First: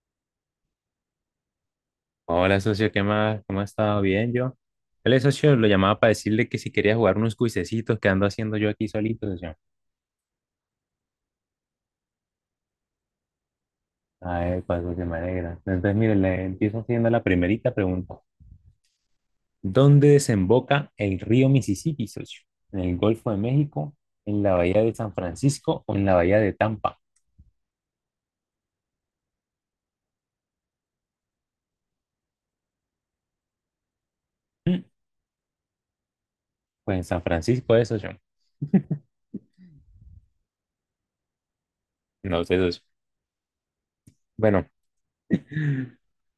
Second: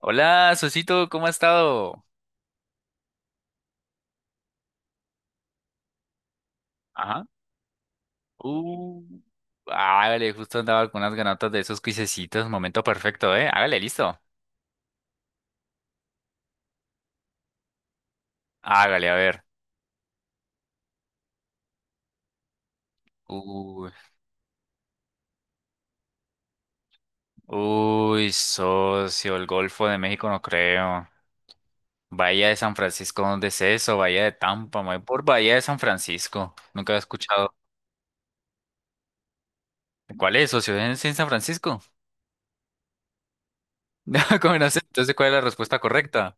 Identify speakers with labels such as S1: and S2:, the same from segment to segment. S1: Hola, Sosito, ¿cómo ha estado?
S2: Hola, socio, ¿qué más? ¿Cómo ha estado? Bien, yo. El socio lo llamaba para decirle que si quería jugar
S1: Ajá.
S2: unos cuisecitos que ando haciendo yo aquí
S1: Uh,
S2: solito, socio.
S1: Hágale, justo andaba con unas ganotas de esos cuisecitos. Momento perfecto, ¿eh? Hágale, listo.
S2: Ay, pues, que me alegra. Entonces, mire, le empiezo haciendo la primerita pregunta.
S1: Hágale, a ver.
S2: ¿Dónde desemboca el río Mississippi, socio? ¿En el Golfo de
S1: Uy,
S2: México, en la Bahía de San Francisco o en la Bahía de Tampa?
S1: uy, socio, el Golfo de México no creo. Bahía de San Francisco, ¿dónde es eso? Bahía de Tampa,
S2: Mm,
S1: me voy por Bahía de San Francisco. Nunca
S2: Pues
S1: había
S2: en San
S1: escuchado.
S2: Francisco es, socio.
S1: ¿Cuál es, socio? ¿Es en San Francisco?
S2: No sé, socio.
S1: No, ¿cómo
S2: Bueno,
S1: no sé? Entonces, ¿cuál es la respuesta correcta?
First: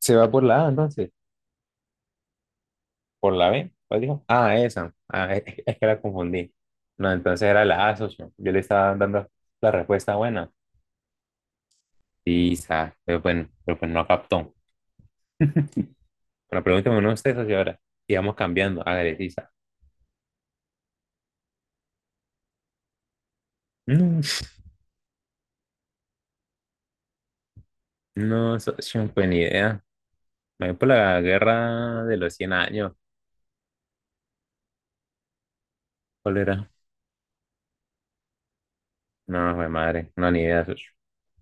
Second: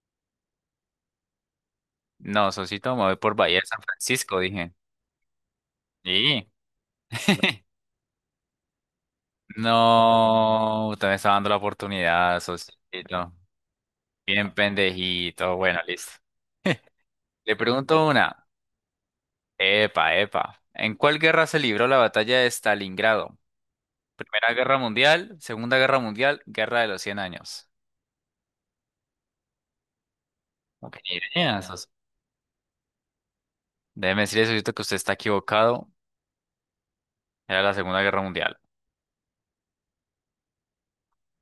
S2: se va por la A, entonces.
S1: No, socito, me voy
S2: Por
S1: por
S2: la
S1: Bahía de
S2: B,
S1: San
S2: ¿cuál dijo?
S1: Francisco,
S2: Ah,
S1: dije.
S2: esa. Ah, es que la
S1: Sí.
S2: confundí. No, entonces era la A, socio. Yo le estaba dando la respuesta buena.
S1: No, usted me está dando la oportunidad,
S2: Sí, sa, pero
S1: socito.
S2: bueno, pero pues no
S1: Bien
S2: captó.
S1: pendejito. Bueno, listo.
S2: Bueno, pregúnteme uno usted, socio,
S1: Le
S2: ahora.
S1: pregunto
S2: Y vamos
S1: una.
S2: cambiando. Hágale, sí, sa.
S1: Epa, epa. ¿En cuál guerra se libró la batalla de Stalingrado?
S2: No,
S1: Primera Guerra Mundial, Segunda Guerra Mundial, Guerra de los 100 Años.
S2: no, socio, pues ni idea. Me voy por
S1: Como que ni
S2: la
S1: idea, socio.
S2: guerra de los 100 años.
S1: Déjeme decirle, socito, que usted está equivocado.
S2: ¿Cuál era?
S1: Era la Segunda Guerra Mundial.
S2: No, fue madre. No, ni idea, socio.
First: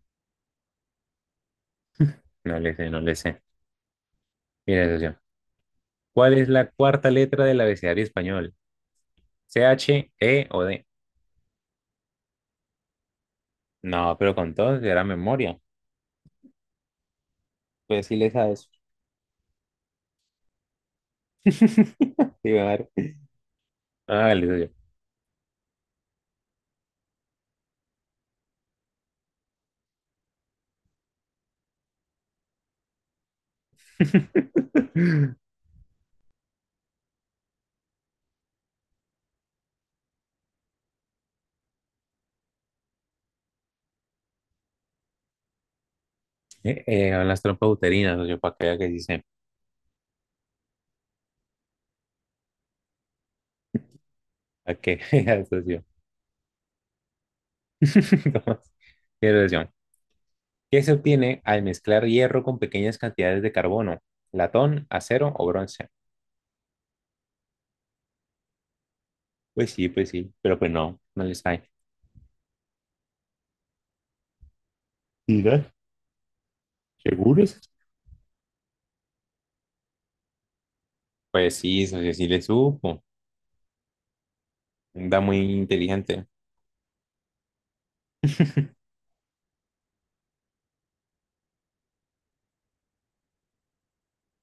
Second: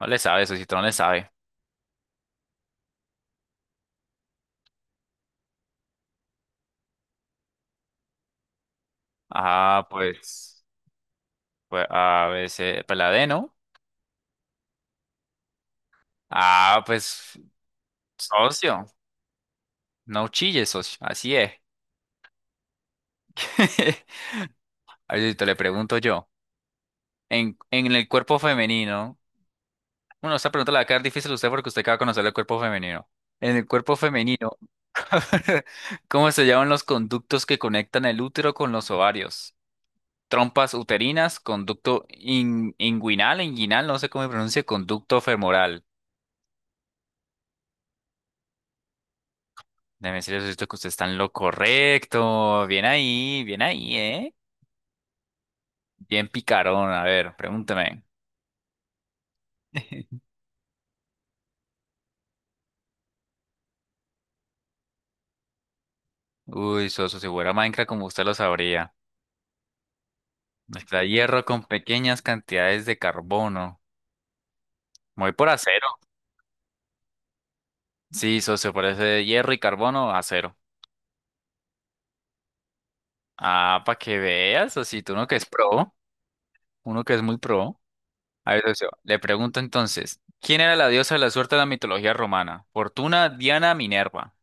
S1: No le sabe, socito, no le sabe.
S2: No le sé, no le sé. Mire, socio. ¿Cuál es la cuarta letra del abecedario español? ¿C
S1: Ah,
S2: H E o
S1: pues,
S2: D?
S1: pues a veces, pues la D, ¿no?
S2: No, pero con todo si era memoria.
S1: Ah, pues,
S2: Pues sí le sabes.
S1: socio. No chille, socio. Así es.
S2: Sí a ah Hágale, socio.
S1: Ahorita le pregunto yo. En el cuerpo femenino. Bueno, esta pregunta la va a quedar difícil a usted porque usted acaba de conocer el cuerpo femenino. En el cuerpo femenino, ¿cómo se llaman los conductos que conectan el útero con los ovarios? Trompas uterinas, conducto inguinal, no sé cómo se pronuncia, conducto femoral.
S2: A las trompas uterinas, socio, para que vea que sí sé.
S1: Déjeme decirle esto que usted está en lo correcto. Bien ahí, ¿eh?
S2: Para que vea, socio.
S1: Bien picarón. A ver, pregúntame.
S2: ¿Cómo es? Mire, socio, ¿qué se obtiene al mezclar hierro con pequeñas cantidades de carbono? ¿Latón, acero o bronce?
S1: Uy, Soso, si fuera Minecraft como usted lo sabría.
S2: Pues sí, pero pues no,
S1: Mezclar
S2: no les
S1: hierro
S2: hay.
S1: con pequeñas cantidades de carbono. Me voy por
S2: Mira,
S1: acero.
S2: ¿seguros?
S1: Sí, socio, por ese hierro y carbono, acero.
S2: Pues sí, socio, sí, sí le supo.
S1: Ah, para que veas, tú
S2: Anda
S1: uno que
S2: muy
S1: es pro,
S2: inteligente.
S1: uno que es muy pro. A ver, socio, le pregunto entonces, ¿quién era la diosa de la suerte de la mitología romana? Fortuna, Diana, Minerva.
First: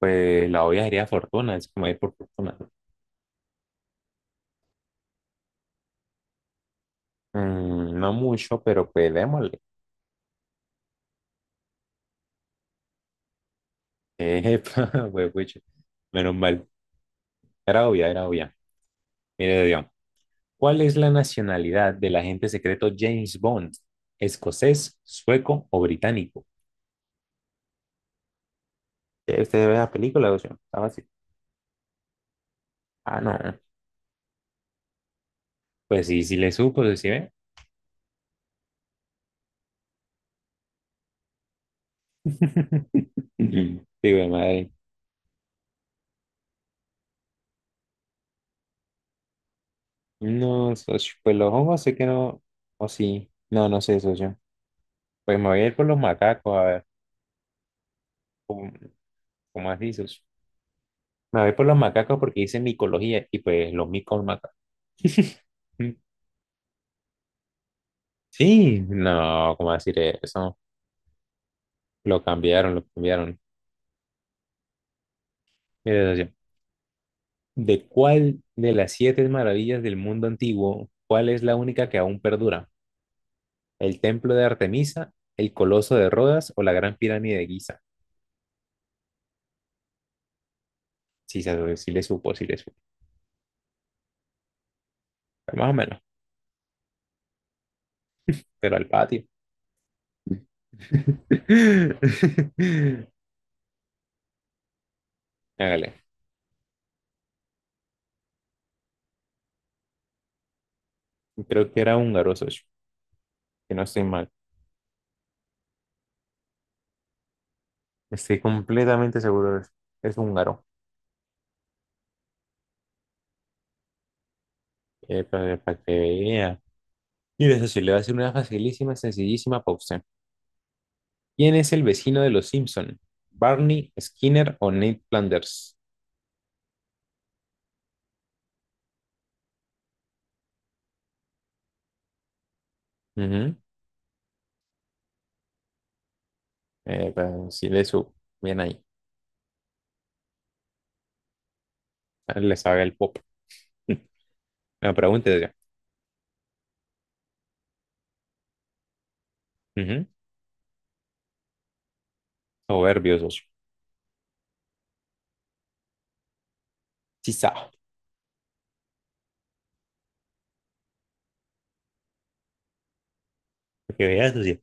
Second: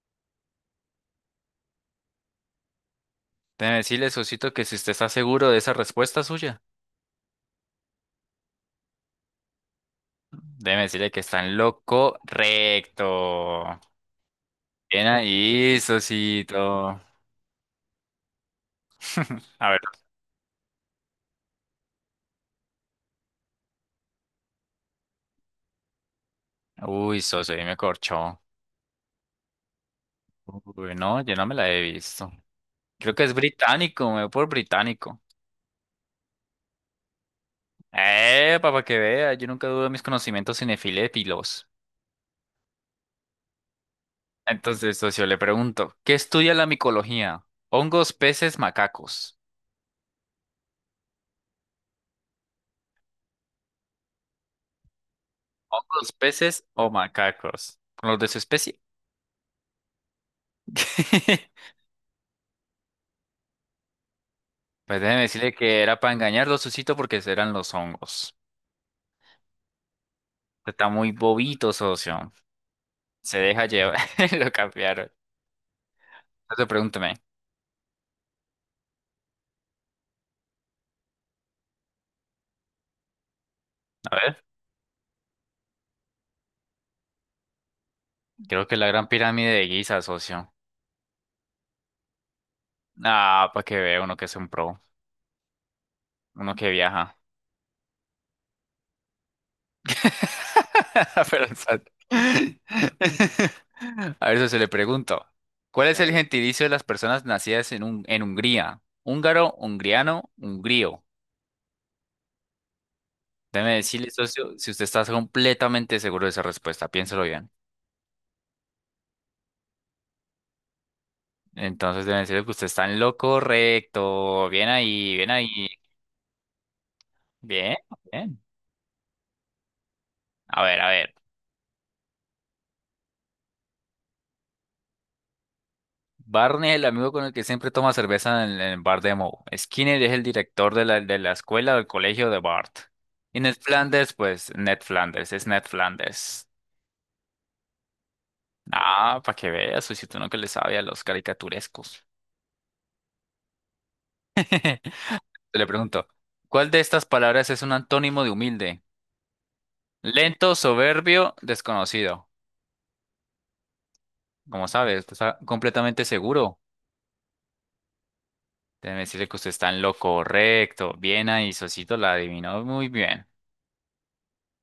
S2: Pues la obvia sería fortuna, es como ir por fortuna, ¿no?
S1: Déjeme decirle, socito, que si usted está seguro de esa respuesta suya,
S2: No mucho, pero pues démosle.
S1: déjeme decirle que está en lo correcto.
S2: Epa,
S1: Bien
S2: huepucha.
S1: ahí,
S2: Menos mal.
S1: socito.
S2: Era obvia, era obvia. Mire,
S1: A ver.
S2: Dios. ¿Cuál es la nacionalidad del agente secreto James Bond? ¿Escocés, sueco o británico?
S1: Uy, socio, ahí me corchó.
S2: Usted ve la película, socio. Está
S1: Uy,
S2: fácil.
S1: no, yo no me la he visto. Creo
S2: Ah,
S1: que es
S2: no.
S1: británico, me voy por británico.
S2: Pues sí, sí le supo, sí sí ve.
S1: Para que vea, yo nunca dudo de mis conocimientos cinefilépilos.
S2: Sí, güey, madre.
S1: Entonces, socio, le pregunto, ¿qué estudia la micología? ¿Hongos, peces, macacos?
S2: No, socio. Pues los hongos sé que no. O sí. No, no sé, socio. Pues me voy a ir por los
S1: ¿Hongos,
S2: macacos, a
S1: peces
S2: ver.
S1: o macacos? ¿Con los de su
S2: ¿Cómo,
S1: especie?
S2: cómo así, socio? Me voy por los macacos porque dice micología y pues los micos macacos.
S1: Pues déjeme decirle que era para engañarlo, Susito, porque eran los hongos.
S2: Sí, no, ¿cómo decir eso?
S1: Está muy bobito,
S2: Lo
S1: socio.
S2: cambiaron, lo cambiaron.
S1: Se deja llevar. Lo cambiaron.
S2: Mira, socio,
S1: Entonces, pregúntame.
S2: ¿de cuál de las siete maravillas del mundo antiguo, cuál es la única que aún perdura? ¿El
S1: A
S2: templo
S1: ver,
S2: de Artemisa, el coloso de Rodas o la gran pirámide de Giza?
S1: creo que la gran pirámide de Giza, socio.
S2: Sí, sí le supo, sí le supo.
S1: Ah, para que vea uno que es un pro,
S2: Más o menos,
S1: uno que viaja.
S2: pero al patio.
S1: Pero, o sea, a eso se le pregunto. ¿Cuál es
S2: Hágale.
S1: el gentilicio de las personas nacidas en, un, en Hungría? Húngaro, hungriano, hungrío.
S2: Creo que era húngaro, socio. Que
S1: Déjeme
S2: no estoy
S1: decirle,
S2: mal.
S1: socio, si usted está completamente seguro de esa respuesta, piénselo bien.
S2: Estoy completamente seguro de eso. Es húngaro.
S1: Entonces, debe decirle que usted está en lo correcto. Bien ahí, bien ahí.
S2: Para que vea. Y eso
S1: Bien,
S2: sí, le va a hacer una
S1: bien.
S2: facilísima, sencillísima para usted.
S1: A ver, a ver.
S2: ¿Quién es el vecino de los Simpson? ¿Barney, Skinner o Ned Flanders?
S1: Barney es el amigo con el que siempre toma cerveza en el bar de Moe. Skinner es el director de la escuela o del colegio de Bart. Y
S2: Ujú.
S1: Ned Flanders, pues Ned Flanders, es Ned Flanders.
S2: Sí, le su. Bien ahí.
S1: Ah, para que veas, Susito, uno que le sabe a los caricaturescos.
S2: Ah, le sabe el pop. La pregunta es ya.
S1: Le pregunto, ¿cuál de estas palabras es un antónimo de humilde?
S2: Ujú.
S1: Lento, soberbio, desconocido.
S2: Soberbio, socio.
S1: Como sabes, usted está completamente seguro.
S2: Sí sabe.
S1: Déjeme decirle que usted está en lo correcto. Bien ahí, Sosito la adivinó muy bien.
S2: Para que vea, socio.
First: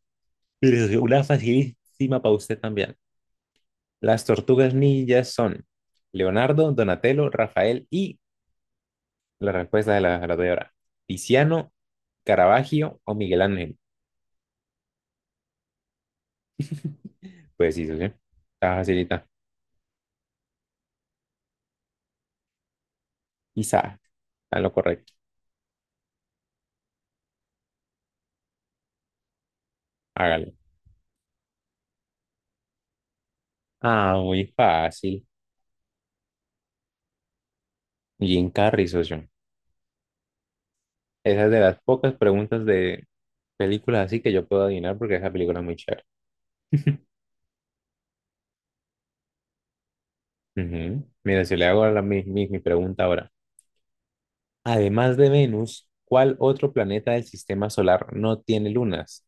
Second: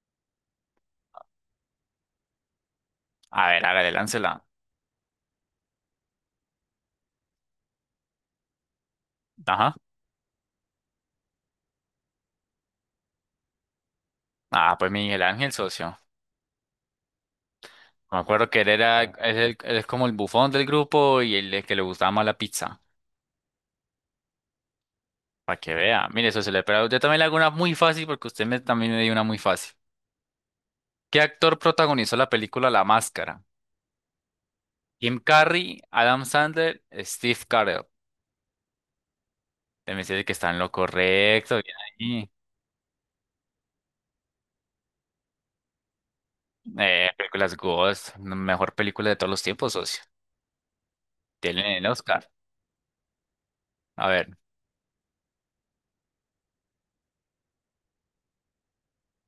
S2: Mire, socio, una facilísima para usted también.
S1: A ver, hágale,
S2: Las
S1: láncela.
S2: tortugas ninjas son Leonardo, Donatello, Rafael y la
S1: Ajá.
S2: respuesta de la doy ahora. Tiziano, Caravaggio o Miguel Ángel.
S1: Ah, pues Miguel Ángel, socio.
S2: Pues sí, sí, sí.
S1: Me acuerdo que él
S2: Está
S1: era,
S2: facilita.
S1: él es como el bufón del grupo y el, que le gustaba más la pizza.
S2: Quizá. Está lo correcto.
S1: Para que vea. Mire, socio, le, pero yo también le hago una muy fácil porque usted me, también me dio una muy fácil.
S2: Hágalo.
S1: ¿Qué actor protagonizó la película La Máscara?
S2: Ah, muy
S1: Jim
S2: fácil.
S1: Carrey, Adam Sandler, Steve Carell.
S2: Jim Carrey, socio.
S1: Te me que está en lo
S2: Esa es
S1: correcto.
S2: de
S1: Bien
S2: las pocas
S1: ahí.
S2: preguntas de películas así que yo puedo adivinar porque esa película es muy chévere.
S1: Películas Ghost, mejor película de todos los tiempos, socio.
S2: Ujú. Mira, si le
S1: Tiene
S2: hago
S1: el
S2: ahora la, mi,
S1: Oscar.
S2: mi- mi pregunta ahora.
S1: A ver,
S2: Además de Venus, ¿cuál otro planeta del sistema solar no tiene lunas?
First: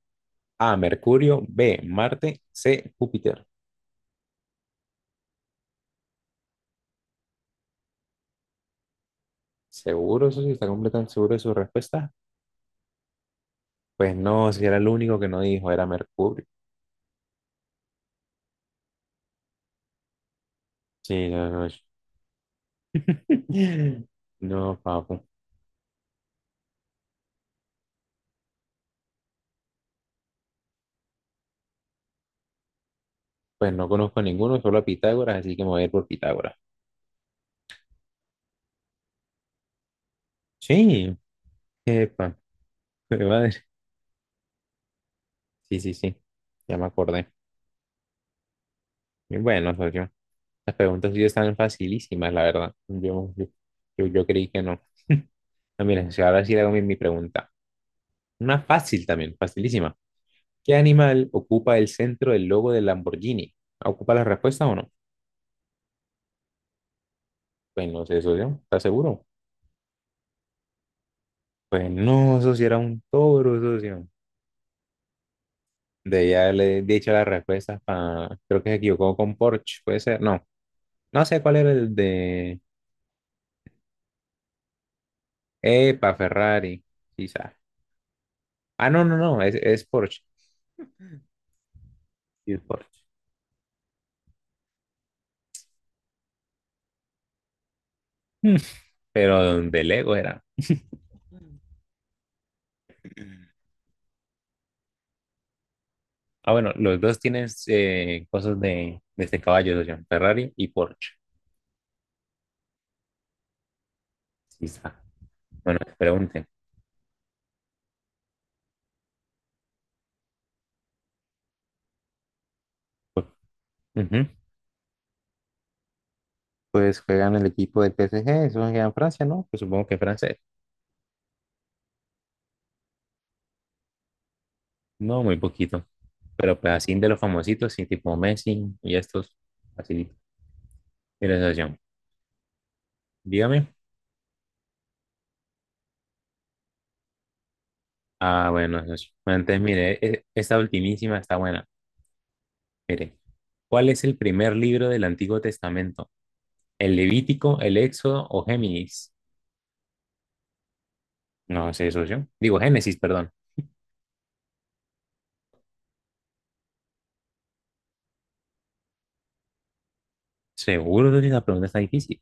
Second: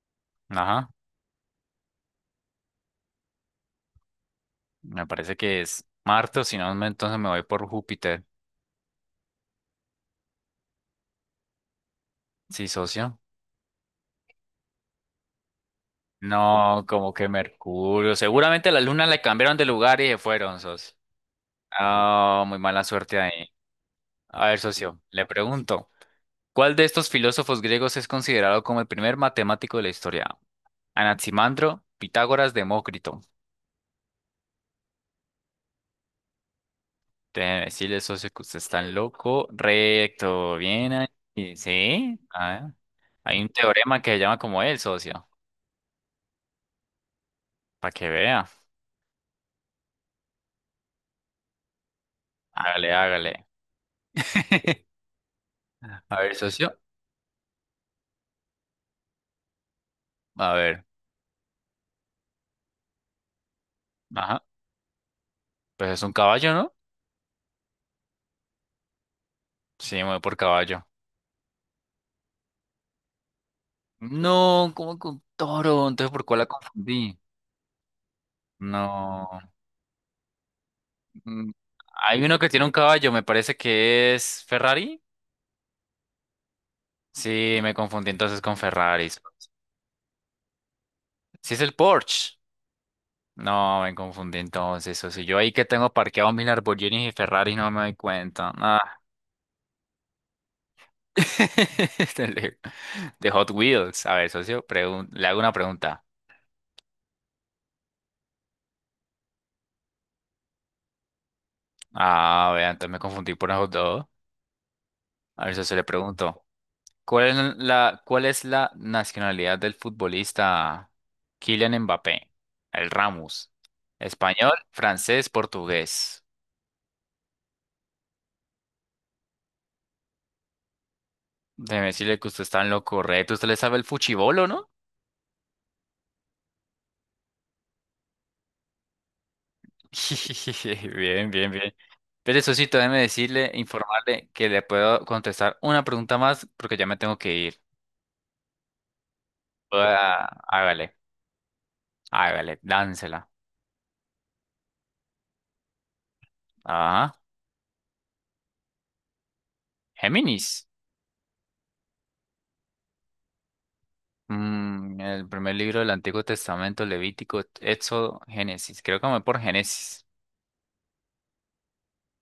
S2: A,
S1: ajá.
S2: Mercurio; B, Marte; C, Júpiter.
S1: Me parece que es Marte, o si no, entonces me voy por Júpiter.
S2: ¿Seguro? Eso sí, está completamente seguro de su respuesta.
S1: Sí, socio.
S2: Pues no, si era el único que no dijo, era Mercurio.
S1: No, como que Mercurio. Seguramente la luna le cambiaron de lugar y se fueron, socio.
S2: Sí, no, no.
S1: Ah, muy mala suerte ahí. A ver,
S2: No,
S1: socio,
S2: papu.
S1: le pregunto, ¿cuál de estos filósofos griegos es considerado como el primer matemático de la historia? Anaximandro, Pitágoras, Demócrito.
S2: Pues no conozco a ninguno, solo a Pitágoras, así que me voy a ir por Pitágoras.
S1: Déjeme decirle, socio, que usted está loco. Recto, bien
S2: Sí,
S1: ahí. Sí,
S2: epa,
S1: ah,
S2: qué
S1: hay un
S2: madre.
S1: teorema que se llama como él, socio,
S2: Sí, sí, sí, ya me acordé.
S1: para que vea.
S2: Y bueno, socio, las preguntas sí están facilísimas, la verdad.
S1: Hágale,
S2: Yo, yo,
S1: hágale.
S2: yo, yo creí que no. Ah, mira,
S1: A
S2: si
S1: ver,
S2: ahora sí le hago
S1: socio,
S2: mi pregunta. Una fácil también, facilísima.
S1: a
S2: ¿Qué
S1: ver.
S2: animal ocupa el centro del logo del Lamborghini? ¿Ocupa la
S1: Ajá.
S2: respuesta o no?
S1: Pues es un caballo, ¿no?
S2: Pues no sé, socio, ¿estás seguro?
S1: Sí, me voy por caballo.
S2: Pues no, eso sí era un toro, socio.
S1: No, como con toro? Entonces, ¿por
S2: De
S1: cuál la
S2: ya le he dicho
S1: confundí?
S2: las respuestas. Para creo que se equivocó con
S1: No.
S2: Porsche, puede ser. No, no sé
S1: Mm,
S2: cuál era el
S1: hay uno que
S2: de...
S1: tiene un caballo, me parece que es Ferrari.
S2: Epa, Ferrari, quizá.
S1: Sí, me confundí entonces con
S2: Ah, no,
S1: Ferrari.
S2: no, no, es Porsche.
S1: Sí, es el Porsche.
S2: Sí, es Porsche.
S1: No, me confundí entonces. O sea, yo ahí que tengo parqueados mis Lamborghinis y Ferrari no me doy cuenta.
S2: Mm.
S1: Ah.
S2: Pero de Lego era.
S1: De de Hot Wheels. A ver, socio, le hago una pregunta.
S2: Ah, bueno, los dos tienen cosas de este caballo, socio, Ferrari y Porsche,
S1: Ah, vean, entonces me confundí por esos dos.
S2: quizá.
S1: A ver, socio,
S2: Bueno,
S1: le pregunto.
S2: pregunten.
S1: ¿Cuál es la nacionalidad del futbolista Kylian Mbappé? El
S2: Pues,
S1: Ramos.
S2: ujú.
S1: Español, francés, portugués.
S2: Pues juegan el equipo del PSG, eso juega en Francia, ¿no? Pues supongo que Francia.
S1: Déjeme decirle que usted está en lo correcto. Usted le sabe el fuchibolo, ¿no?
S2: No, muy poquito. Pero pues así de los famositos, sí, tipo Messi y estos, así, mi
S1: Bien, bien, bien.
S2: sensación.
S1: Pero eso sí, déjeme decirle,
S2: Dígame.
S1: informarle que le puedo contestar una pregunta más porque ya me tengo que ir.
S2: Ah, bueno, socio. Bueno, entonces mire,
S1: Ah,
S2: esta
S1: hágale,
S2: ultimísima está buena.
S1: hágale,
S2: Mire,
S1: dánsela.
S2: ¿cuál es el primer libro del Antiguo Testamento? ¿El
S1: Ajá.
S2: Levítico, el Éxodo o Géminis?
S1: Géminis.
S2: No sé, socio. Digo, Génesis, perdón.
S1: Mm, el primer libro del Antiguo Testamento, Levítico, Éxodo, Génesis. Creo que me voy por Génesis.
S2: Seguro que la pregunta está difícil.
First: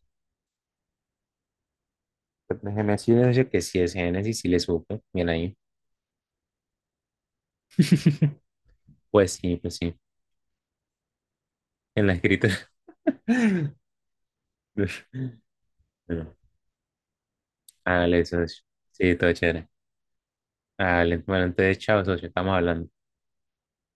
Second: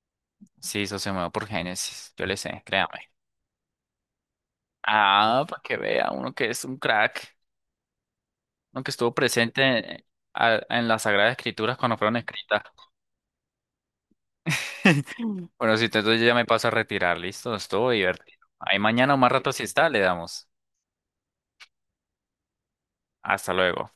S1: Sí, eso se me va por Génesis. Yo le
S2: Pero
S1: sé,
S2: déjeme
S1: créame.
S2: decirle, socio, que si es Génesis, sí le supo. Bien
S1: Ah,
S2: ahí.
S1: para que vea uno que es un crack, uno que estuvo
S2: Pues sí,
S1: presente
S2: pues sí.
S1: en, en las Sagradas Escrituras cuando
S2: En la
S1: fueron
S2: escritura.
S1: escritas. Bueno, si entonces yo
S2: Bueno,
S1: ya me paso a retirar, listo, estuvo
S2: hágale,
S1: divertido.
S2: socio.
S1: Ahí mañana
S2: Sí,
S1: o más
S2: todo
S1: rato si
S2: chévere.
S1: está, le damos.
S2: Ah, le- de entonces, chao, socio, estamos hablando.
S1: Hasta luego.